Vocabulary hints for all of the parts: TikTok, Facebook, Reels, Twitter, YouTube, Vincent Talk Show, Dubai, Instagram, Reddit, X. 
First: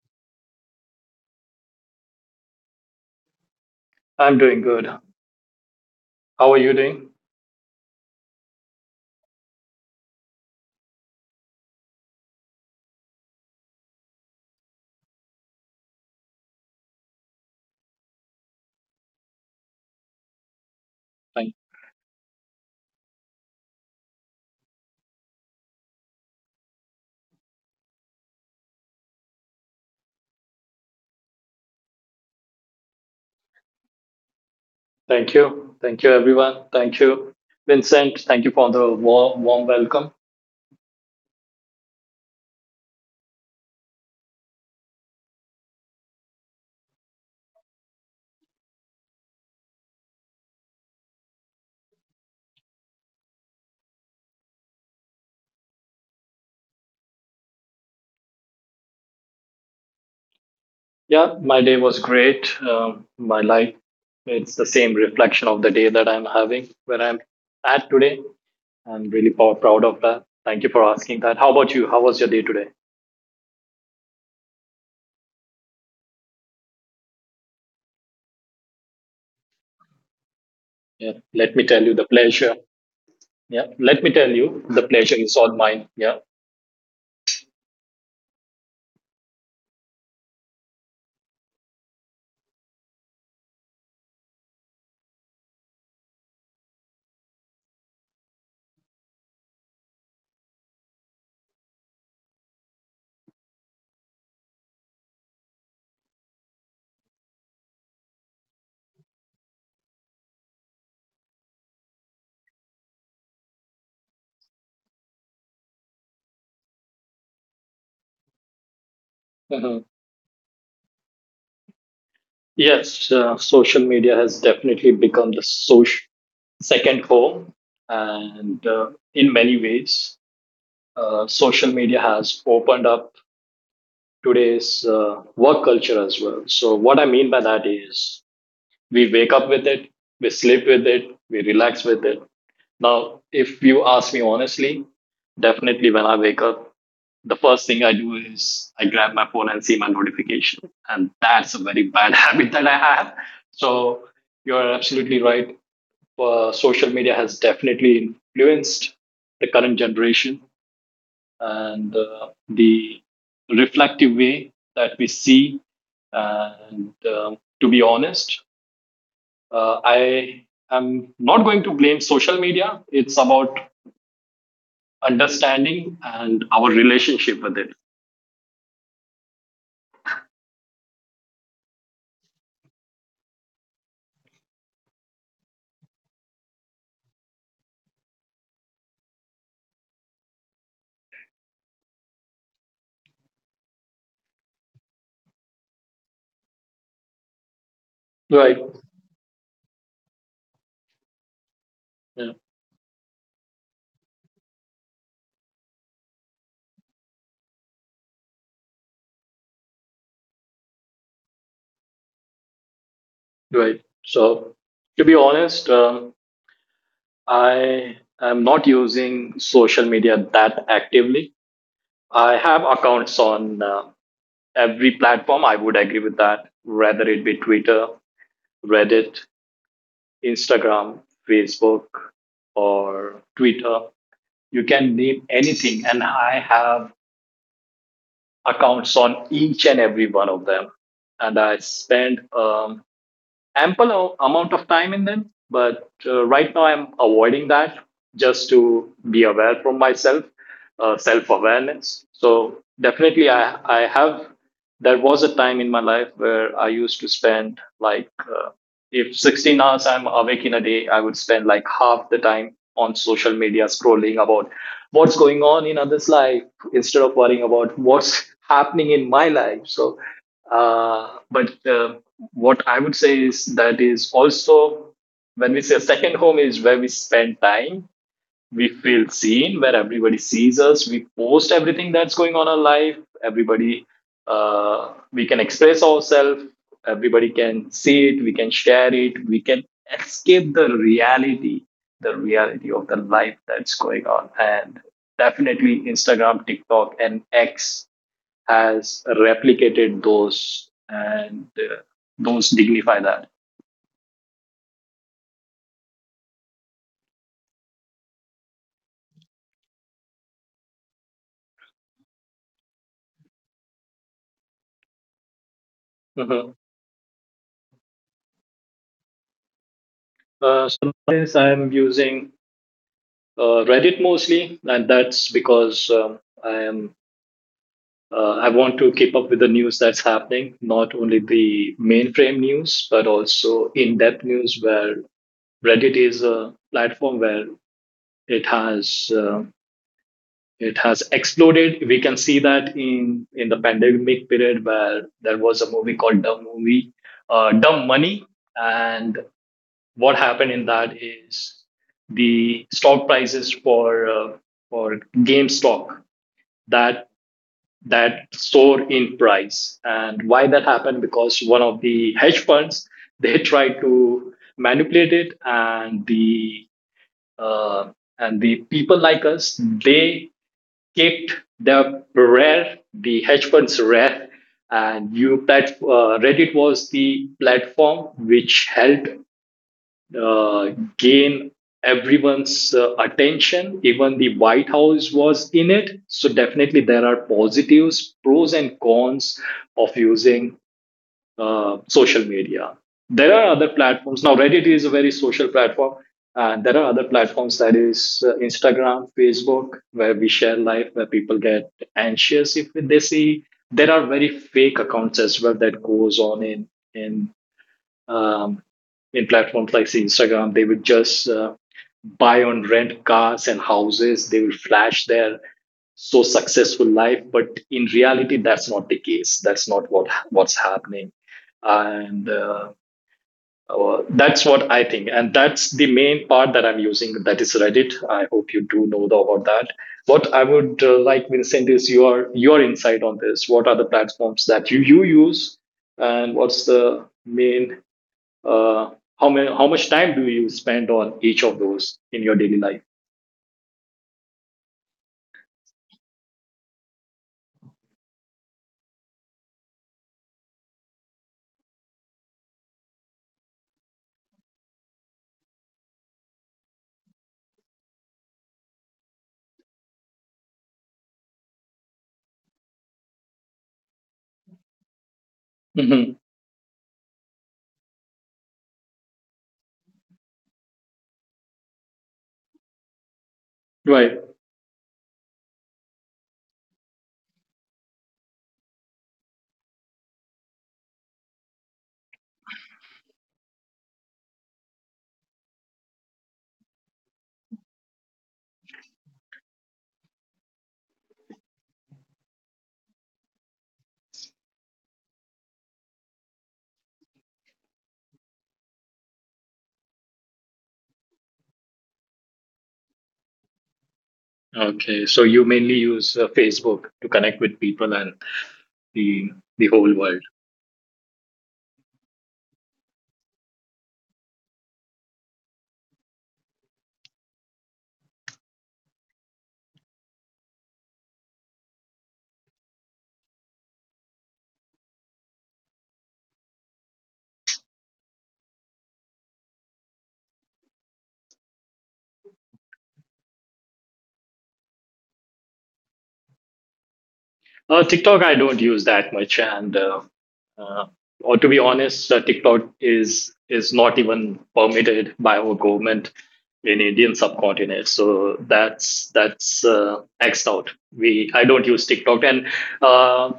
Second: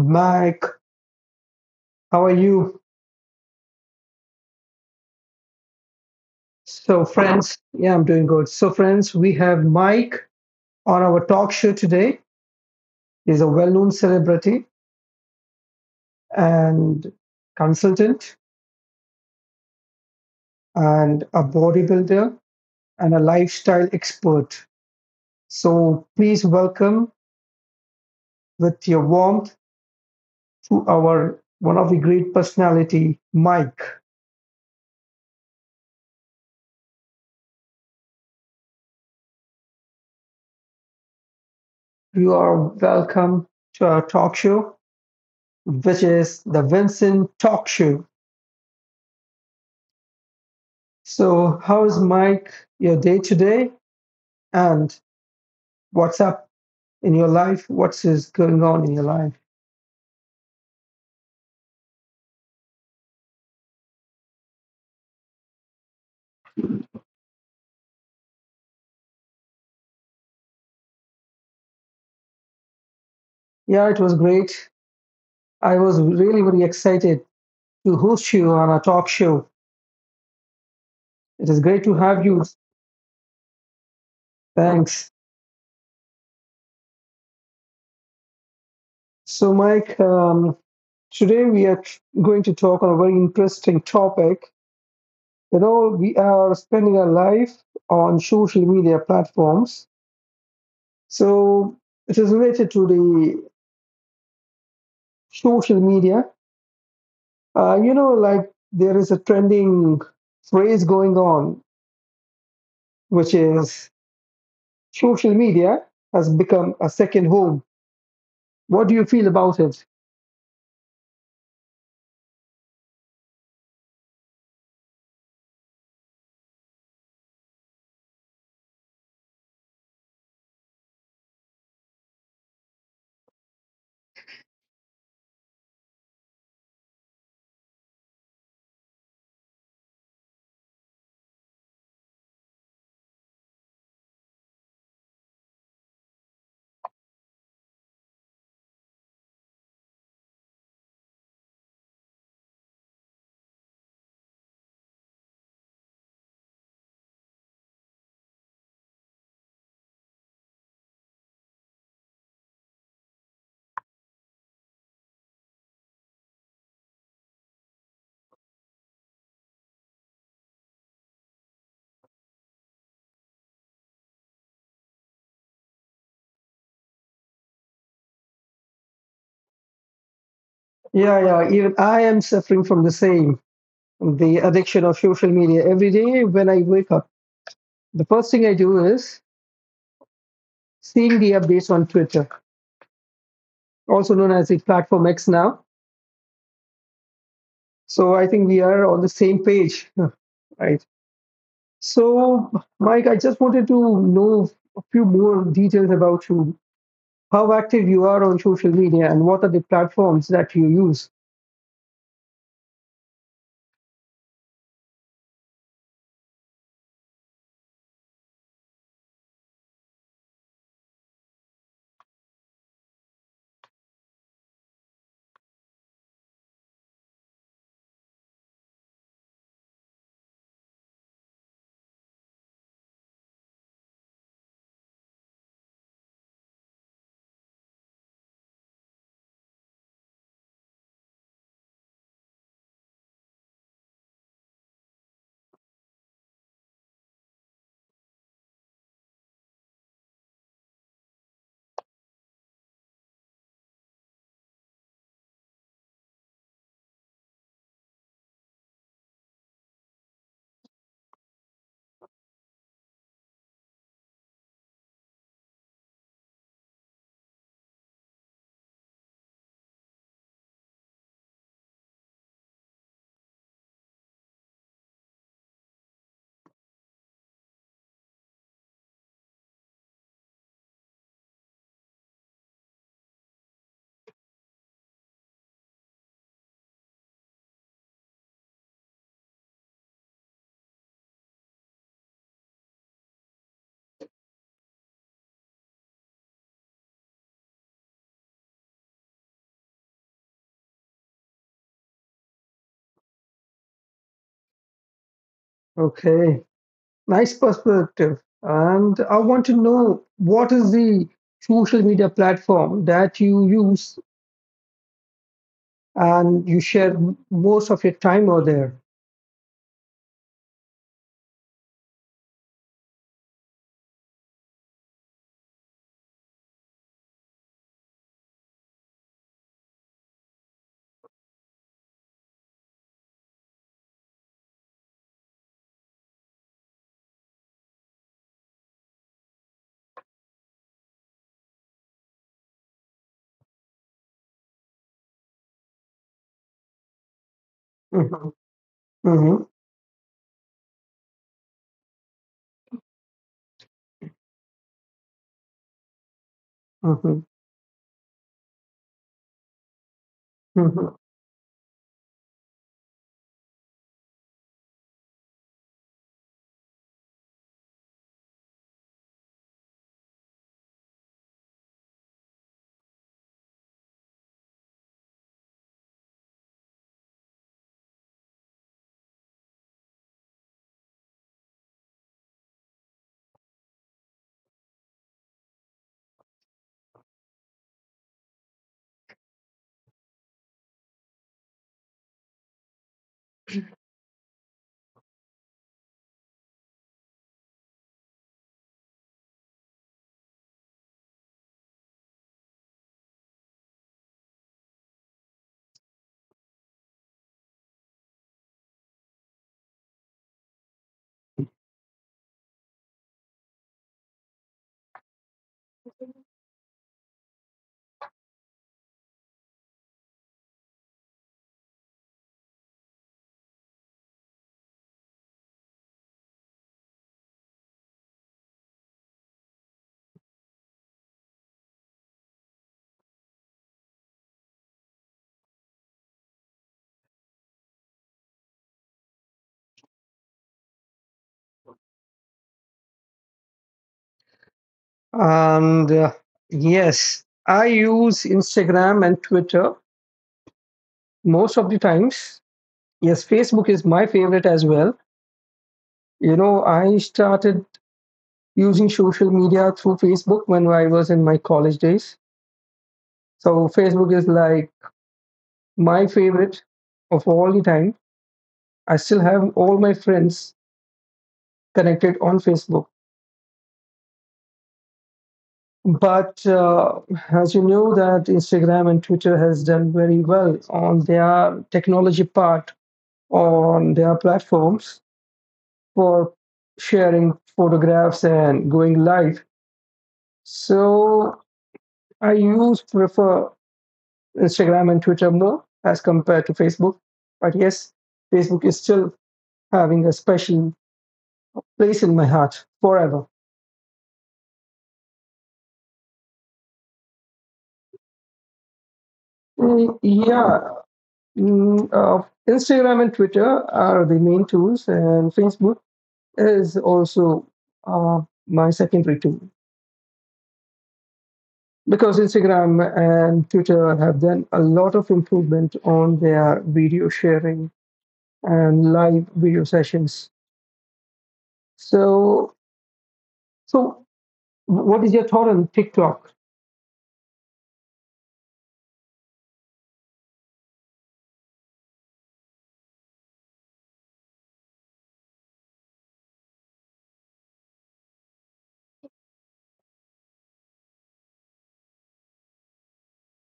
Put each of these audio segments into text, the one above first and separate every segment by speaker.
Speaker 1: Mike. How are you?
Speaker 2: I'm doing good. How are you
Speaker 1: So,
Speaker 2: doing?
Speaker 1: friends, yeah, I'm doing good. So, friends, we have Mike on our talk show today. He's a well known celebrity and consultant, and a
Speaker 2: Thank,
Speaker 1: bodybuilder and a lifestyle expert. So, please welcome with your warmth to our one of the great personality, Mike.
Speaker 2: thank you. Thank you, everyone. Thank you, Vincent. Thank you for the warm welcome.
Speaker 1: You are welcome to our talk show, which is the Vincent Talk Show. So, how is Mike your day today? And what's up in your life? What's is going on in your life?
Speaker 2: Yeah, my day was great. My life, it's the same reflection of the day that I'm having where I'm at today. I'm really proud of that. Thank you for asking that. How about you? How was your day today?
Speaker 1: Yeah, it was great. I was really, really excited to host you on a talk show.
Speaker 2: Yeah,
Speaker 1: It
Speaker 2: let
Speaker 1: is
Speaker 2: me
Speaker 1: great
Speaker 2: tell
Speaker 1: to
Speaker 2: you the
Speaker 1: have you.
Speaker 2: pleasure. Yeah, let me tell you
Speaker 1: Thanks.
Speaker 2: the pleasure is all mine. Yeah.
Speaker 1: So, Mike, today we are going to talk on a very interesting topic. You know, we are spending our life on social media platforms. So, it is related to the social media. You know, like there is a trending phrase going on, which is social media has become a second home. What do you
Speaker 2: Mhm.
Speaker 1: feel about it?
Speaker 2: Yes, social media has definitely become the source second home. And in many ways, social media has opened up today's work culture as well. So, what I mean by that is we wake up with it, we sleep with it, we relax with it. Now, if you ask me honestly, definitely when I wake up, the first thing I do is I grab my phone and see my notification. And that's a very bad habit that I have. So, you're absolutely right, social media has definitely influenced the current generation and the reflective way that we see. And to be honest, I am not going to blame social media. It's about understanding and our relationship with it.
Speaker 1: Yeah, yeah. Even I am suffering from the same, the addiction of social media. Every day when I wake up, the first thing I do is seeing the updates on Twitter, also known as the platform X now. So I
Speaker 2: Right.
Speaker 1: think we are on the same page, right?
Speaker 2: Yeah,
Speaker 1: So, Mike, I just wanted to know a few more details about you. How active you are on social media and what are the platforms that you use.
Speaker 2: right. So, to be honest, I am not using social media that actively. I have accounts on every platform, I would agree with that, whether it be Twitter, Reddit, Instagram, Facebook, or Twitter. You can name anything, and I have accounts on each and every one of them. And I spend ample amount of time in them, but right now I'm avoiding that just to be aware from myself, self awareness. So definitely I have, there was a time in my life where I used to spend like if 16 hours I'm awake in a day, I would spend like half the time on social media scrolling about what's going on in others life instead of worrying about what's happening in my life. So, but what I would say is that is also when we say second home is where we spend time, we feel seen, where everybody sees us. We post everything that's going on in our life. Everybody, we can express ourselves. Everybody can see it, we can share it, we can escape the reality, the reality of the life that's going on. And definitely Instagram, TikTok, and X has replicated those, and those dignify that.
Speaker 1: Okay, nice perspective. And I want to know what is the social media platform that you use and
Speaker 2: Mm-hmm.
Speaker 1: you share most of your time over there.
Speaker 2: So since I'm using Reddit mostly, and that's because I am, I want to keep up with the news that's happening, not only the mainframe news, but also in-depth news. Where Reddit is a platform where it has uh, it has exploded. We can see that in the pandemic period where there was a movie called Dumb Movie, Dumb Money,
Speaker 1: Mhm,
Speaker 2: and
Speaker 1: mhm,
Speaker 2: what happened in that is the stock prices for for game stock that
Speaker 1: mhm,
Speaker 2: that soar in price. And why that
Speaker 1: mhm.
Speaker 2: happened? Because one of the hedge funds, they tried to manipulate it, uh, and the people like us, they kicked the hedge funds rare, and Reddit was the platform which helped uh, gain everyone's attention. Even the White House was in it. So, definitely, there are positives, pros, and cons of using social media. There are other platforms. Now, Reddit is a very social platform. And there are other platforms that is Instagram, Facebook, where we share life, where people get anxious if they see. There are very fake accounts as well that goes on in um, in platforms like say Instagram. They would just buy and rent cars and houses. They will flash their so successful life, but in reality, that's not the case. That's not what's happening, and that's what I think. And that's the main part that I'm using. That is Reddit. I hope you do know about that. What I would like, Vincent, is your insight on this. What are the platforms that you use, and what's the main, uh, how much time do you spend on each of those in your daily life?
Speaker 1: And yes, I use Instagram and Twitter most of the times. Yes, Facebook is my favorite as well. You know, I started using social media through Facebook when I was in my college days. So Facebook is like my
Speaker 2: Mm-hmm.
Speaker 1: favorite of all the time. I still have all my friends connected on Facebook.
Speaker 2: Right.
Speaker 1: But as you know, that Instagram and Twitter has done very well on their technology part on their platforms for sharing photographs and going live. So I use prefer Instagram and Twitter more as compared to Facebook. But yes, Facebook is still having a special place in my heart forever.
Speaker 2: Okay. So you mainly use Facebook to connect with people and the the whole
Speaker 1: Mm,
Speaker 2: world.
Speaker 1: yeah, mm, Instagram and Twitter are the main tools, and Facebook is also uh, my secondary tool because Instagram and Twitter have done a lot of improvement on their video sharing and live video sessions. So, so, what is your thought on TikTok?
Speaker 2: TikTok, I don't use that much, and uh, or to be honest, TikTok is not even permitted by our government in Indian subcontinent. So that's xed out. We I don't use TikTok, and uh,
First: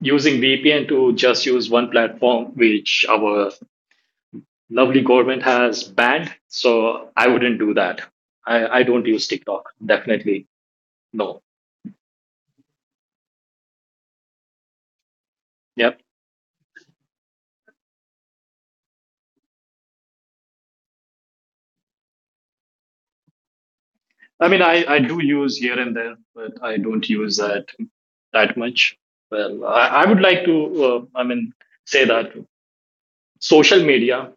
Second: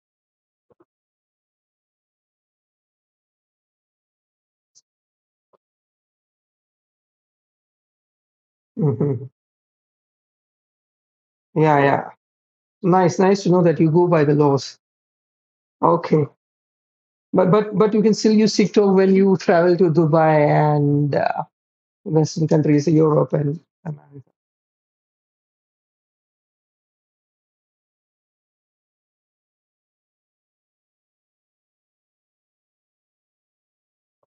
Speaker 2: using VPN to just use one platform, which our lovely government has banned. So I wouldn't do that. I don't use
Speaker 1: Mhm.
Speaker 2: TikTok. Definitely no.
Speaker 1: Yeah, yeah. Nice, nice to know that you go by the laws.
Speaker 2: Yeah.
Speaker 1: Okay, but you can still use TikTok when you travel to Dubai and Western countries, Europe and America.
Speaker 2: I mean, I do use here and there, but I don't use that much. Well, I would like to, I mean, say that social media,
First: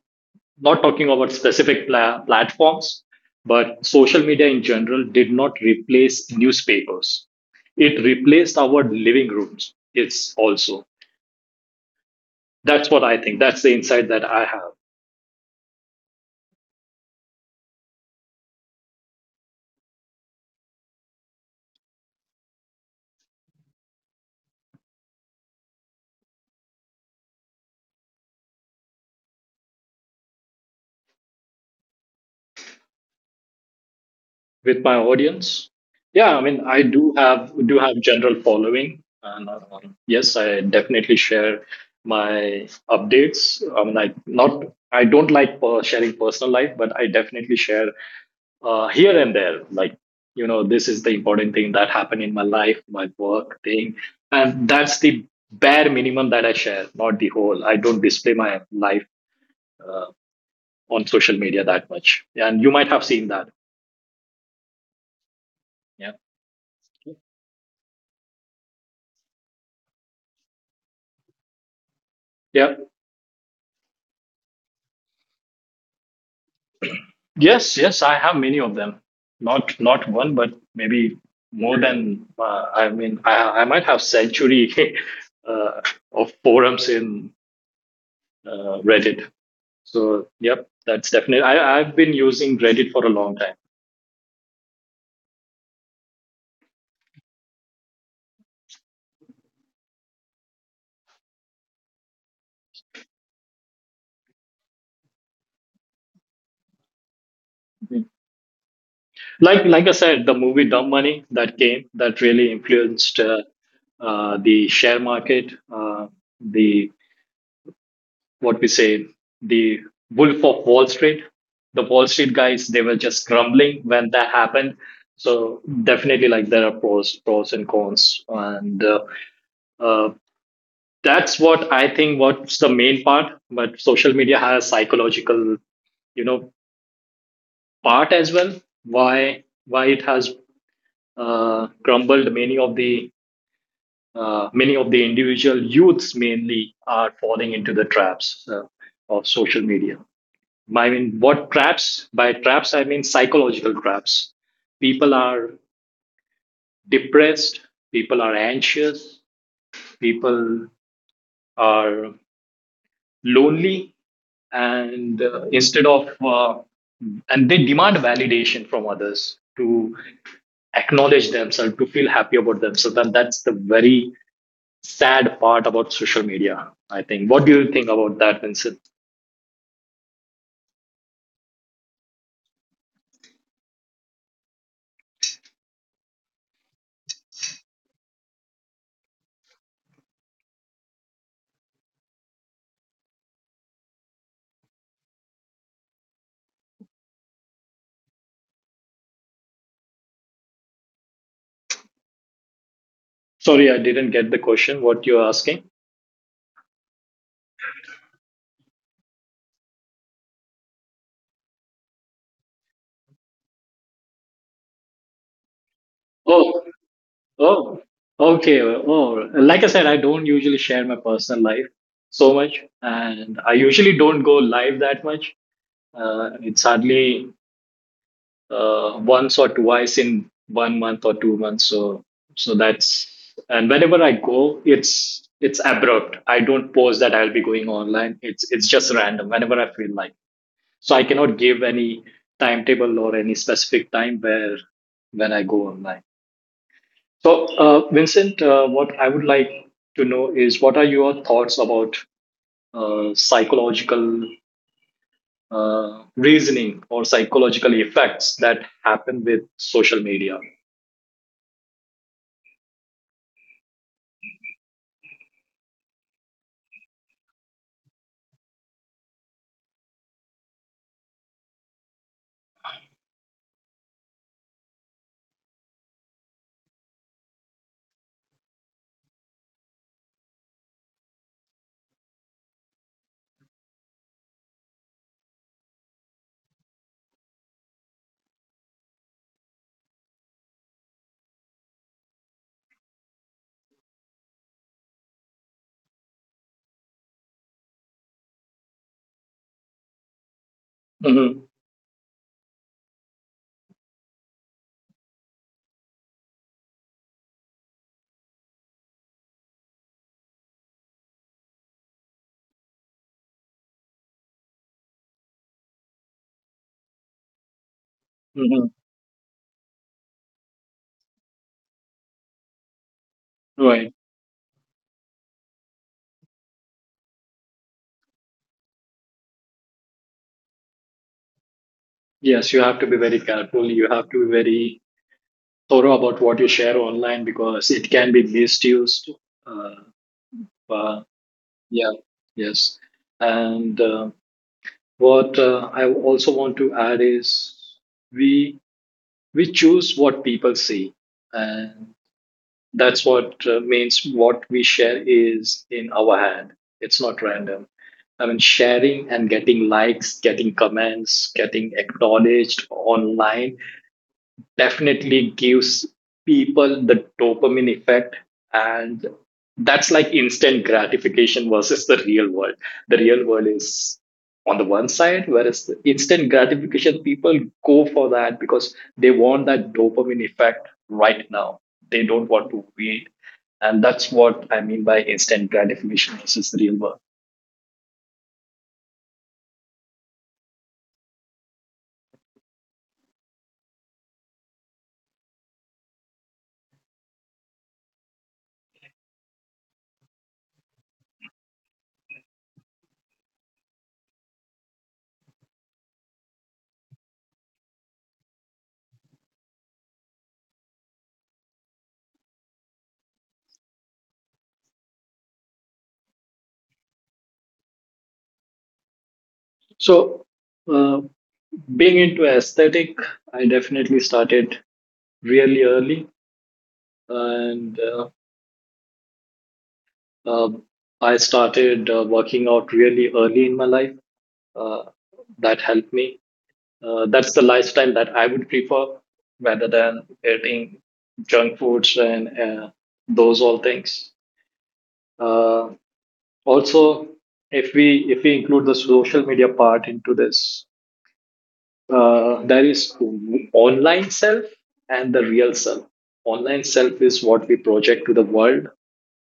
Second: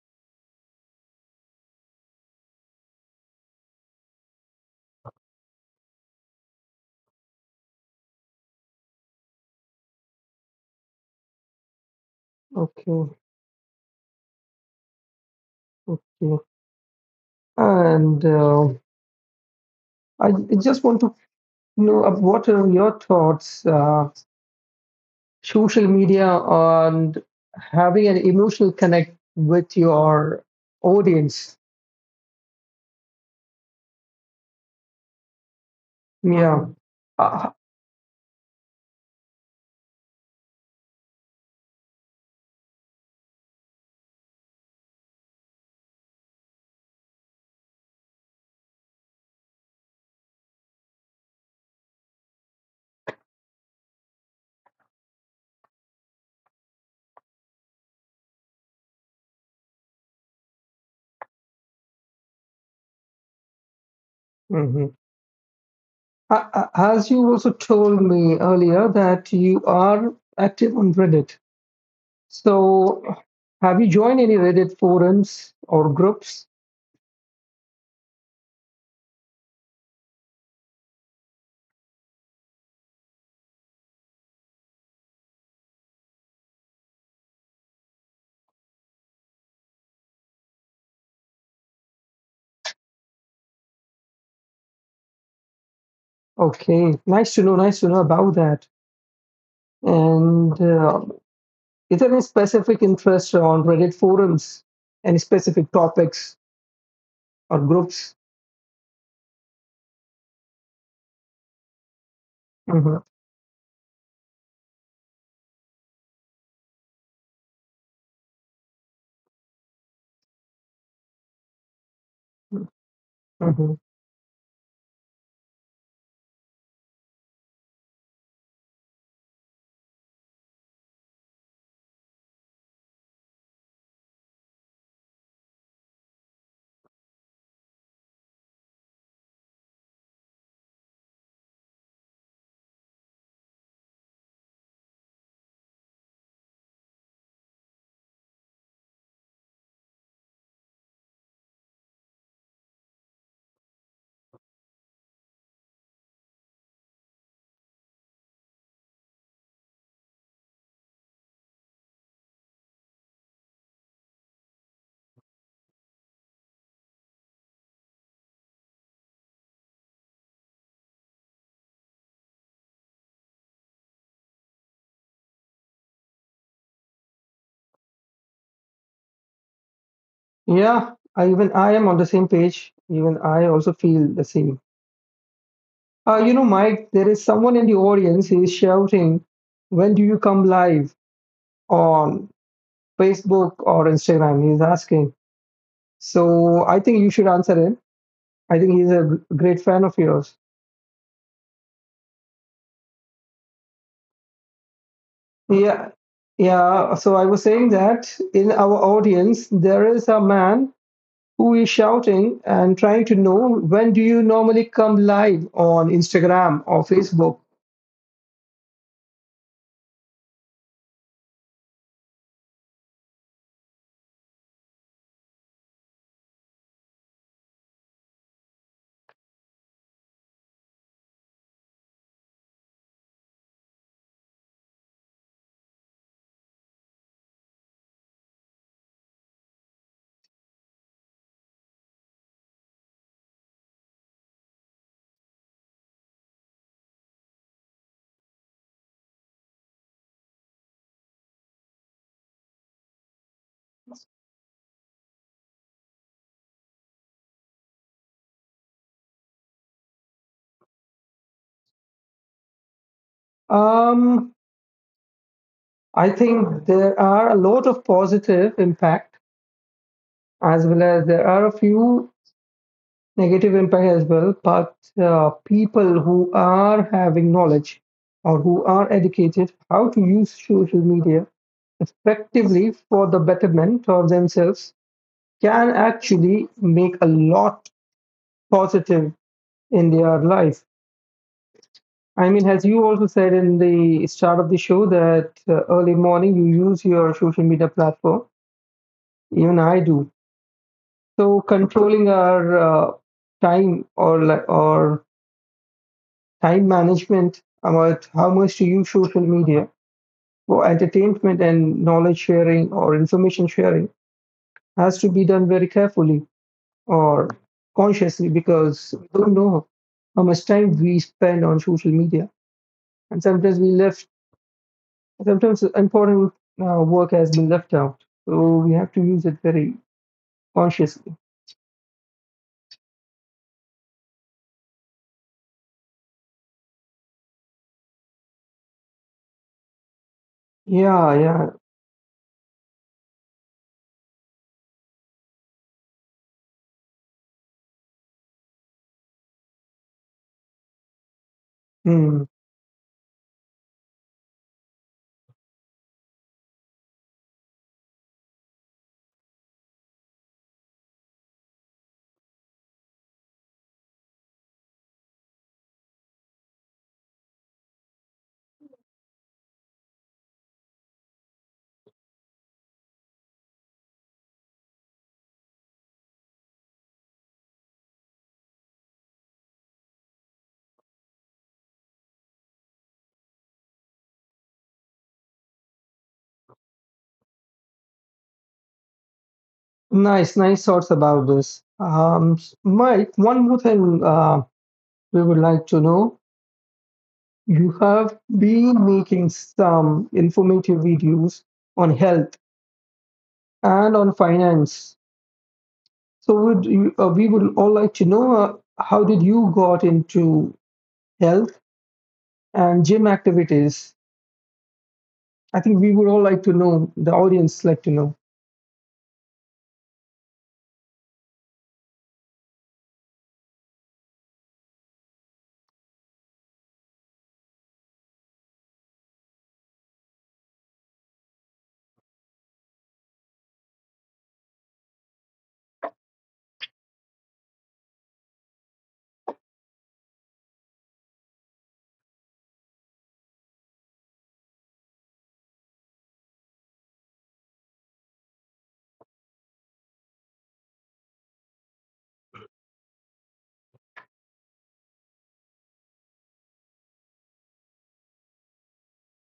Speaker 2: not talking about specific platforms, but social media in general did not replace newspapers. It replaced our living rooms. It's also, that's what
Speaker 1: Okay,
Speaker 2: I think. That's the insight that I have.
Speaker 1: okay. And I just want to know what are your thoughts, social media on having an emotional connect with your audience?
Speaker 2: With my audience, yeah, I mean,
Speaker 1: Yeah.
Speaker 2: I
Speaker 1: Uh,
Speaker 2: do have general following, and yes, I definitely share my updates. i mean i not I don't like per sharing personal life, but I definitely share here and there, like, you know, this is the important thing that happened in my life, my work thing, and that's the bare minimum that I share. Not the whole, I don't display my life uh, on social media that much, and you might have seen that.
Speaker 1: mm-hmm.
Speaker 2: yeah
Speaker 1: As you also told me earlier that you are active on Reddit.
Speaker 2: yeah.
Speaker 1: So, have you joined any Reddit forums or groups?
Speaker 2: Yes, yes, I have many of them. Not one, but maybe more than, I mean, I might have century uh, of forums in Reddit. So yep, that's definitely. I've been using Reddit for a long time.
Speaker 1: Okay, nice to know about that. And is there any specific interest on Reddit forums? Any specific topics or groups?
Speaker 2: Like I said, the movie Dumb Money that came, that really
Speaker 1: Hmm.
Speaker 2: influenced the share market, the what we say the Wolf of Wall Street. The Wall Street guys, they were just
Speaker 1: Hmm.
Speaker 2: grumbling when that happened. So definitely, like there are pros and cons, and uh, that's what I think. What's the main part? But social media has psychological, you know, part as well. Why it has crumbled many of the, many of the individual youths, mainly are falling into the traps of social media. I mean, what traps? By traps, I mean psychological traps. People are depressed, people are anxious, people are lonely, and and they demand validation from others to acknowledge themselves, to feel happy about themselves. And that's the very sad part about social media, I think. What do you think about that, Vincent?
Speaker 1: Yeah, I, even I am on the same page. Even I also feel the same. You know, Mike, there is someone in the audience who is shouting, when do you come live on Facebook or Instagram? He's asking. So I think you should answer him. I think he's a great fan of yours.
Speaker 2: Sorry, I didn't get the question. What you're asking?
Speaker 1: Yeah. Yeah. So I was saying that in our audience, there is a man who is shouting and trying to know when do you normally come live on
Speaker 2: Oh,
Speaker 1: Instagram or Facebook?
Speaker 2: oh, okay. Oh, like I said, I don't usually share my personal life so much, and I usually don't go live that much. It's hardly once or twice in one month or two months. So, so that's, and whenever I go, it's abrupt. I don't post that I'll be going online. It's just random whenever I feel like. So I cannot give any timetable or any specific time where when I go online. So, Vincent, what I would like to know is what are your thoughts about psychological reasoning or psychological effects that happen with social media?
Speaker 1: Um, I think there are a lot of positive impact as well as there are a few negative impact as well but people who are having knowledge or who are educated how to use social media effectively for the betterment of themselves can actually make a lot positive in their life. I mean, as you also said in the start of the show that early morning you use your social media platform, even I do. So
Speaker 2: Hmm.
Speaker 1: controlling our time or like or time management, about how much do you social media for entertainment and knowledge sharing or information sharing has to be done very carefully or consciously
Speaker 2: Hmm.
Speaker 1: because we don't know how much time we spend on social media and sometimes we
Speaker 2: Right.
Speaker 1: left sometimes important work has been left out so we have to use it very consciously.
Speaker 2: Yes, you have to be very careful. You have to be very thorough about what you share online because it can be misused. Uh, uh,
Speaker 1: Yeah, yeah.
Speaker 2: yeah. Yes. And what I also want to add is we we choose what people see, and
Speaker 1: Hmm.
Speaker 2: that's what means what we share is in our hand. It's not random. I mean, sharing and getting likes, getting comments, getting acknowledged online definitely gives people the dopamine effect. And that's like instant gratification versus the real world. The real world is on the one side, whereas the instant gratification people go for that because they want that dopamine effect right now. They don't want to wait. And that's what I mean by instant gratification versus the real world.
Speaker 1: Nice, nice thoughts about this. Mike, one more thing, we would like to know. You have been making some informative videos on health and on finance. We would all like to know how did you got into health and gym activities? I think we would all like to know. The audience like to know.
Speaker 2: So uh, being into aesthetic, I definitely started really early, and Uh, I started working out really early in my life. Uh, that helped me. That's the lifestyle that I would prefer, rather than eating junk foods and those all things. Uh, Also, if we include the social media part into this, there is online self and the real self. Online self is what we project to the world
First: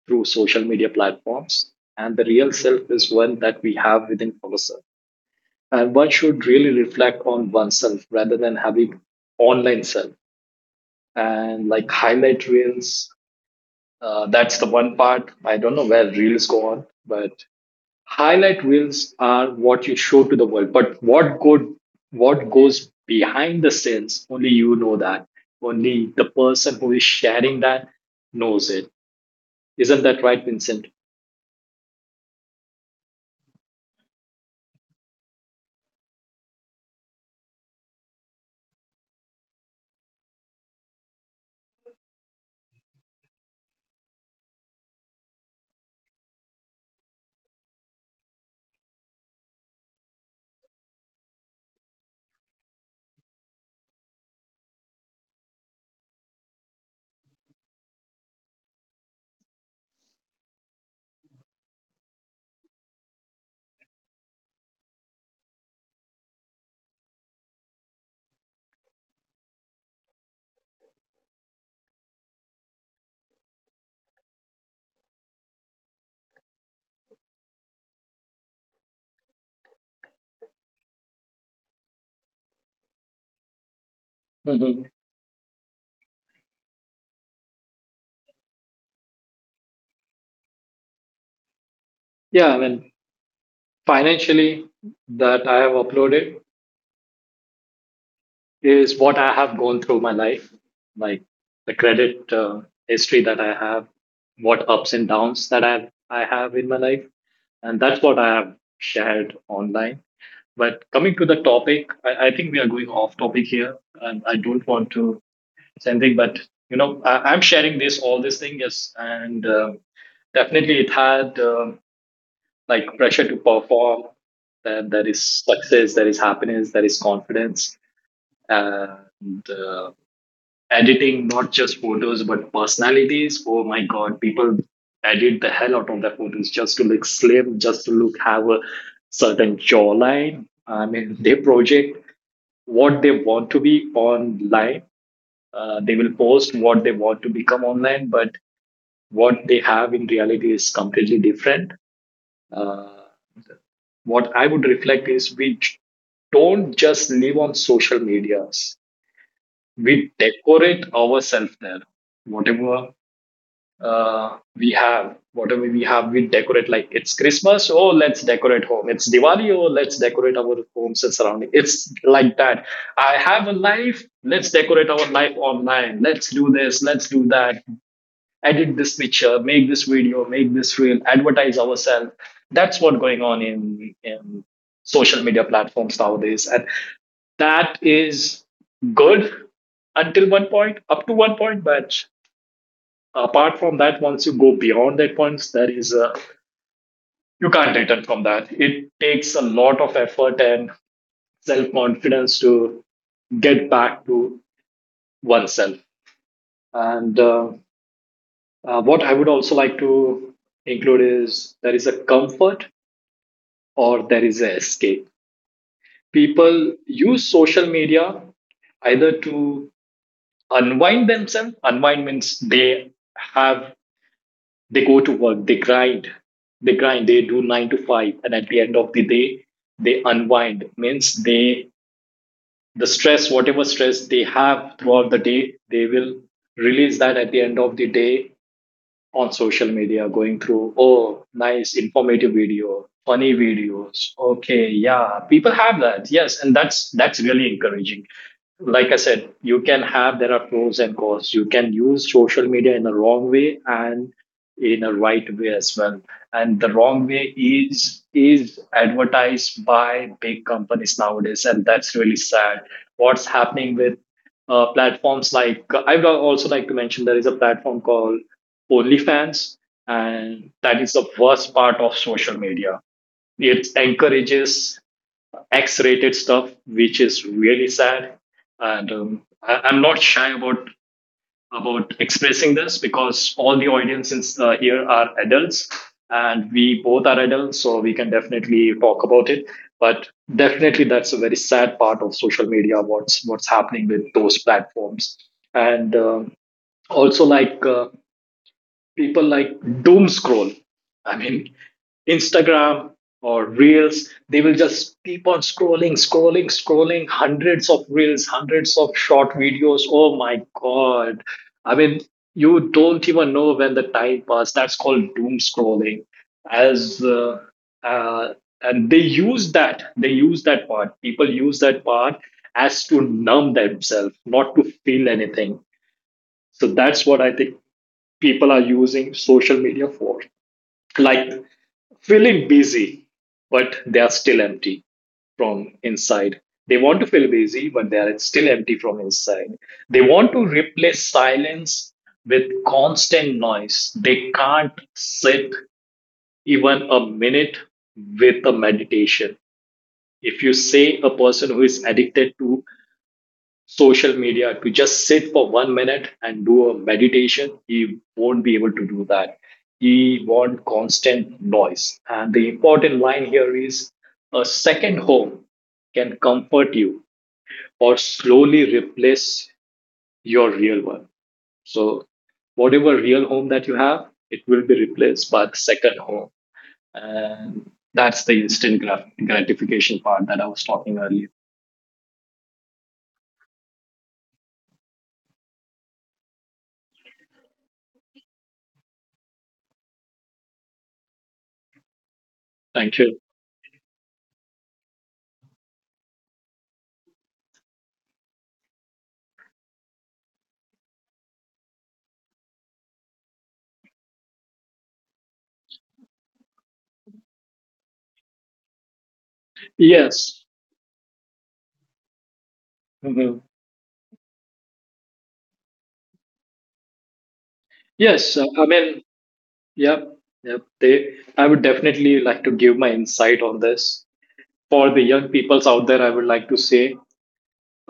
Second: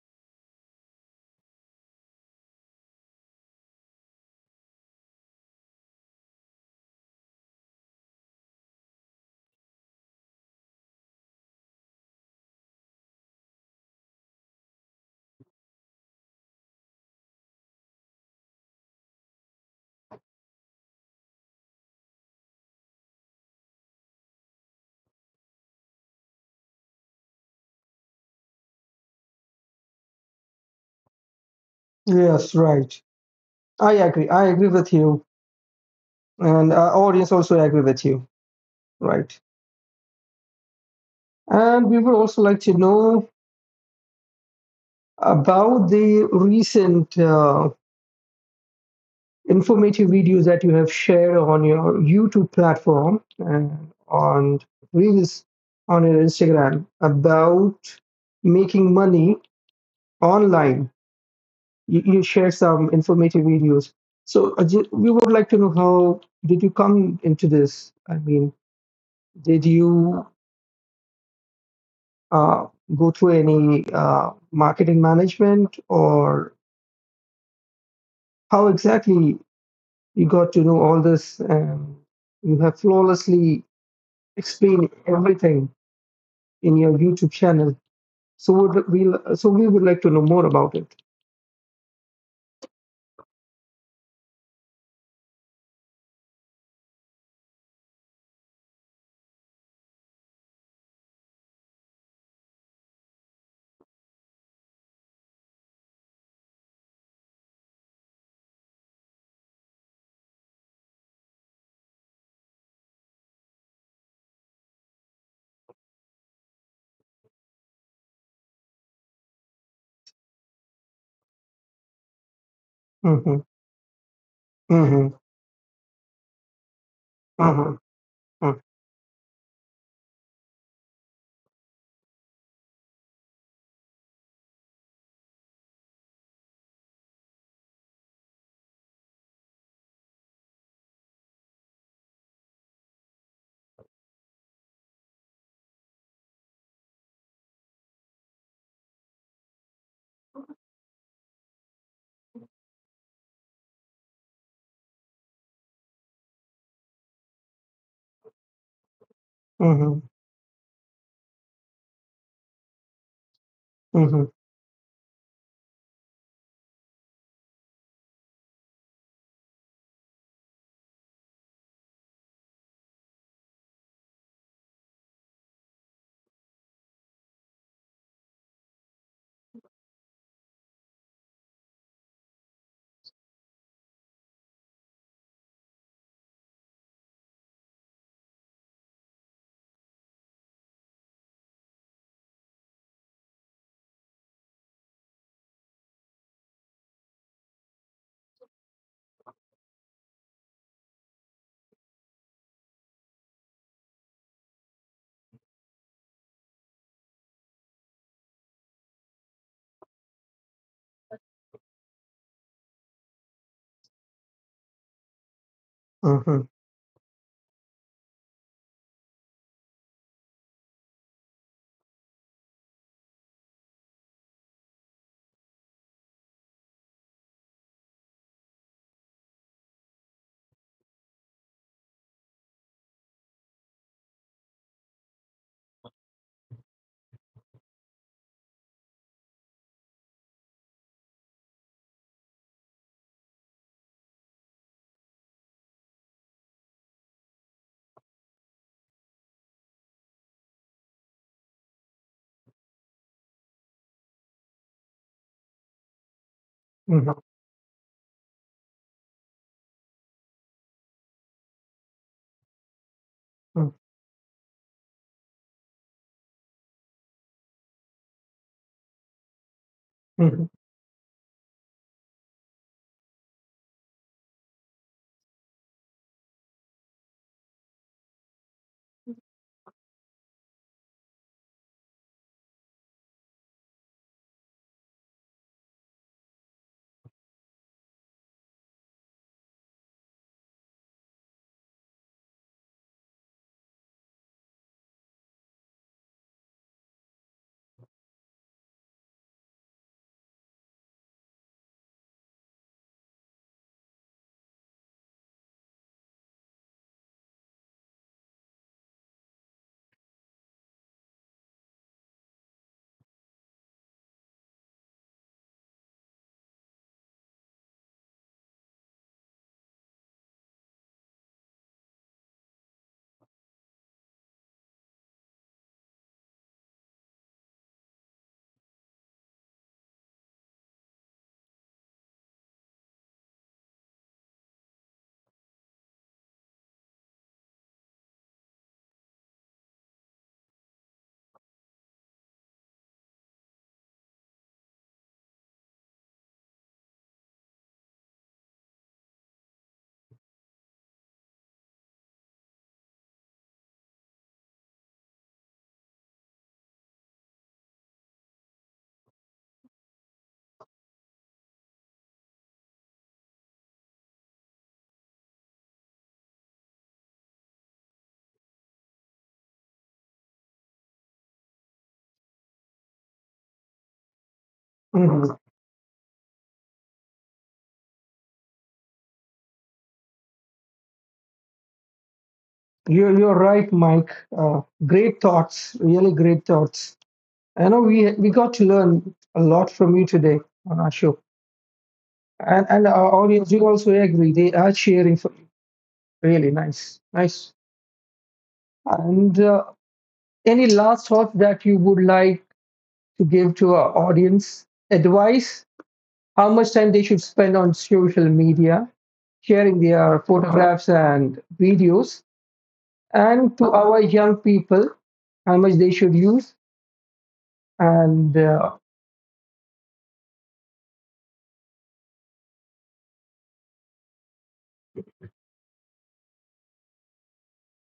Speaker 2: through social media platforms, and the real self is one that we have within ourselves. And one should really reflect on oneself rather than having online self and like highlight reels. That's the one part. I don't know where reels go on, but highlight reels are what you show to the world but what goes behind the scenes only you know that, only the person who is sharing that knows it. Isn't that right, Vincent?
Speaker 1: Yes, right. I agree. I agree with you, and our audience also agree with you, right? And we would also like to know about the recent informative videos that you have shared on your YouTube platform and on Reels on your Instagram about making money online. You share some informative videos. So we would like to know how did you come into this? I mean, did you uh, go through any marketing management or how exactly you got to know all this and you have flawlessly explain
Speaker 2: Mhm.
Speaker 1: everything in your YouTube channel. So would we so we would like to know more about it.
Speaker 2: Yeah, I mean financially that I have uploaded is what I have gone through my life, like the credit history that I have, what ups and downs that I have in my life, and that's what I have shared online. But coming to the topic, I think we are going off topic here, and I don't want to say anything. But I'm sharing this all this thing, yes, and definitely it had like pressure to
Speaker 1: Mm-hmm.
Speaker 2: perform. That
Speaker 1: Mm-hmm.
Speaker 2: is success, that is happiness, that is confidence,
Speaker 1: Mm-hmm.
Speaker 2: and editing not just photos but personalities. Oh my god, people edit the hell out of their photos just to look slim, just to look have a certain jawline. I mean, they project what they want to be online. They will post what they want to become online, but what they have in reality is completely different. Uh, what I would reflect is we don't just live on social medias,
Speaker 1: Mm-hmm.
Speaker 2: we decorate ourselves there. Whatever
Speaker 1: Mm-hmm. Mm-hmm.
Speaker 2: whatever we have, we decorate. Like it's Christmas, oh let's decorate home. It's Diwali, oh let's decorate our homes and surrounding. It's like that. I have a life. Let's decorate our life online. Let's do this. Let's do that. Edit this picture. Make this video. Make this reel. Advertise ourselves. That's what going on in social media platforms nowadays. And that is good until one point, up to one point, but apart from that, once you go beyond that point, there is a you can't return from that. It takes a lot of effort and self confidence to get back to oneself. And What I would also like to include is there is a comfort or there is an escape.
Speaker 1: Mm-hmm.
Speaker 2: People use social media either to unwind themselves. Unwind means they have, they go to work, they grind, they do nine to five, and at the end of the day, they unwind. Means they the stress, whatever stress they have throughout the day, they will release that at the end of the day on social media going through, oh, nice, informative video, funny videos. Okay, yeah, people have that. Yes, and that's really encouraging. Like I said, you can have there are pros and cons. You can use social media in a wrong way and in a right way as well. And the wrong
Speaker 1: Mm-hmm.
Speaker 2: way is advertised by big companies nowadays, and that's really sad. What's happening with platforms like I would also like to mention there is a platform called OnlyFans,
Speaker 1: Mm-hmm.
Speaker 2: and that is the worst part of social media. It encourages X-rated stuff, which is really sad. And I'm not shy about expressing this because all the audiences here are adults, and we both are adults, so we can definitely talk about it. But definitely, that's a very sad part of social media. What's happening with those platforms, and also like. People like doom scroll. I mean, Instagram or Reels, they will just keep on scrolling, scrolling, scrolling, hundreds of Reels, hundreds of short videos. Oh my God. I mean, you don't even know when the time passed. That's called doom scrolling. As uh, and they use that part. People use that part as to numb themselves, not to feel anything. So that's what I think people are using social media for, like feeling busy but they are still empty from inside. They want to feel busy but they are still empty from inside. They want to replace silence with constant noise. They can't sit even a minute with a meditation. If you say a person who is addicted to social media to just sit for 1 minute and do a meditation, he won't be able to do that. He wants constant noise. And the important line here is a second home can comfort you or slowly replace your real one. So, whatever real home that you have, it will be replaced
Speaker 1: Mm-hmm.
Speaker 2: by the second home. And that's the instant gratification part that I was talking earlier.
Speaker 1: You're right, Mike. Great thoughts, really great thoughts. I know we got to learn a lot from you today on our show, and
Speaker 2: Thank
Speaker 1: our
Speaker 2: you.
Speaker 1: audience will also agree. They are cheering for you. Really nice, nice. And any last thoughts that you would like to give to our audience? Advice how much time they should spend on social media, sharing their
Speaker 2: Yes.
Speaker 1: photographs and videos,
Speaker 2: Mhm.
Speaker 1: and to our young people, how much they should use. And
Speaker 2: Yes, uh, I mean, Yep, yep. I would definitely like to give my insight on this. For the young peoples out there, I would like to say,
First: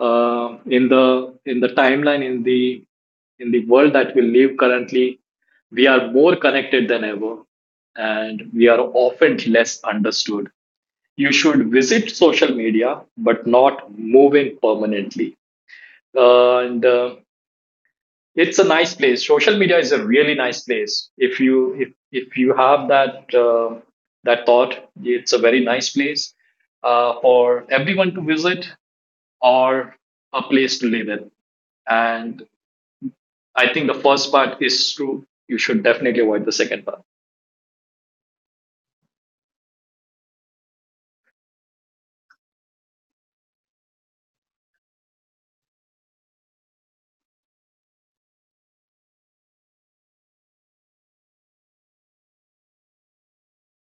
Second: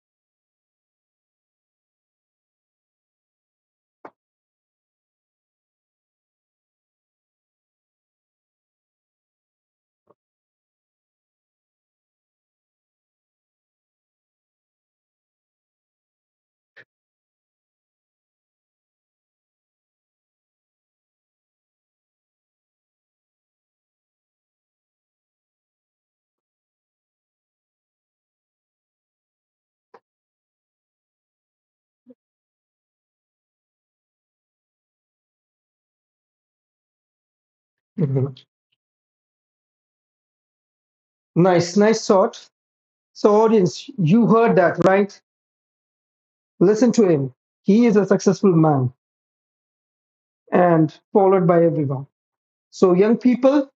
Speaker 2: in the world that we live currently, we are more connected than ever, and we are often less understood. You should visit social media, but not move in permanently. And it's a nice place. Social media is a really nice place if you have that that thought. It's a very nice place for everyone to visit, or a place to live in, and I think the first part is true. You should definitely avoid the second part.
Speaker 1: mhm. Nice, nice thought. So, audience, you heard that, right? Listen to him. He is a successful man and followed by everyone. So, young people,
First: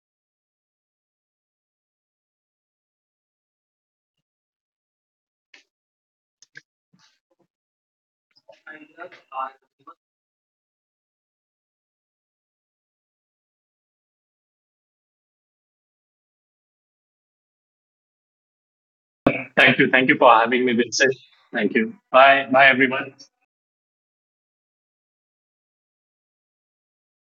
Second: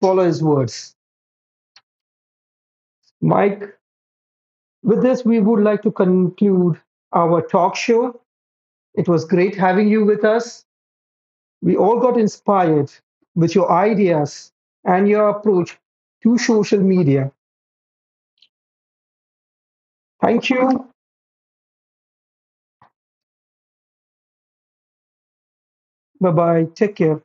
Speaker 1: follow his words. Mike, with this, we would like to conclude our talk show. It was great having you with us. We all got inspired with your ideas and your approach to social media.
Speaker 2: Thank you. Thank you for
Speaker 1: Thank
Speaker 2: having me,
Speaker 1: you.
Speaker 2: Vincent. Thank you. Bye bye, everyone.
Speaker 1: Bye bye. Take care.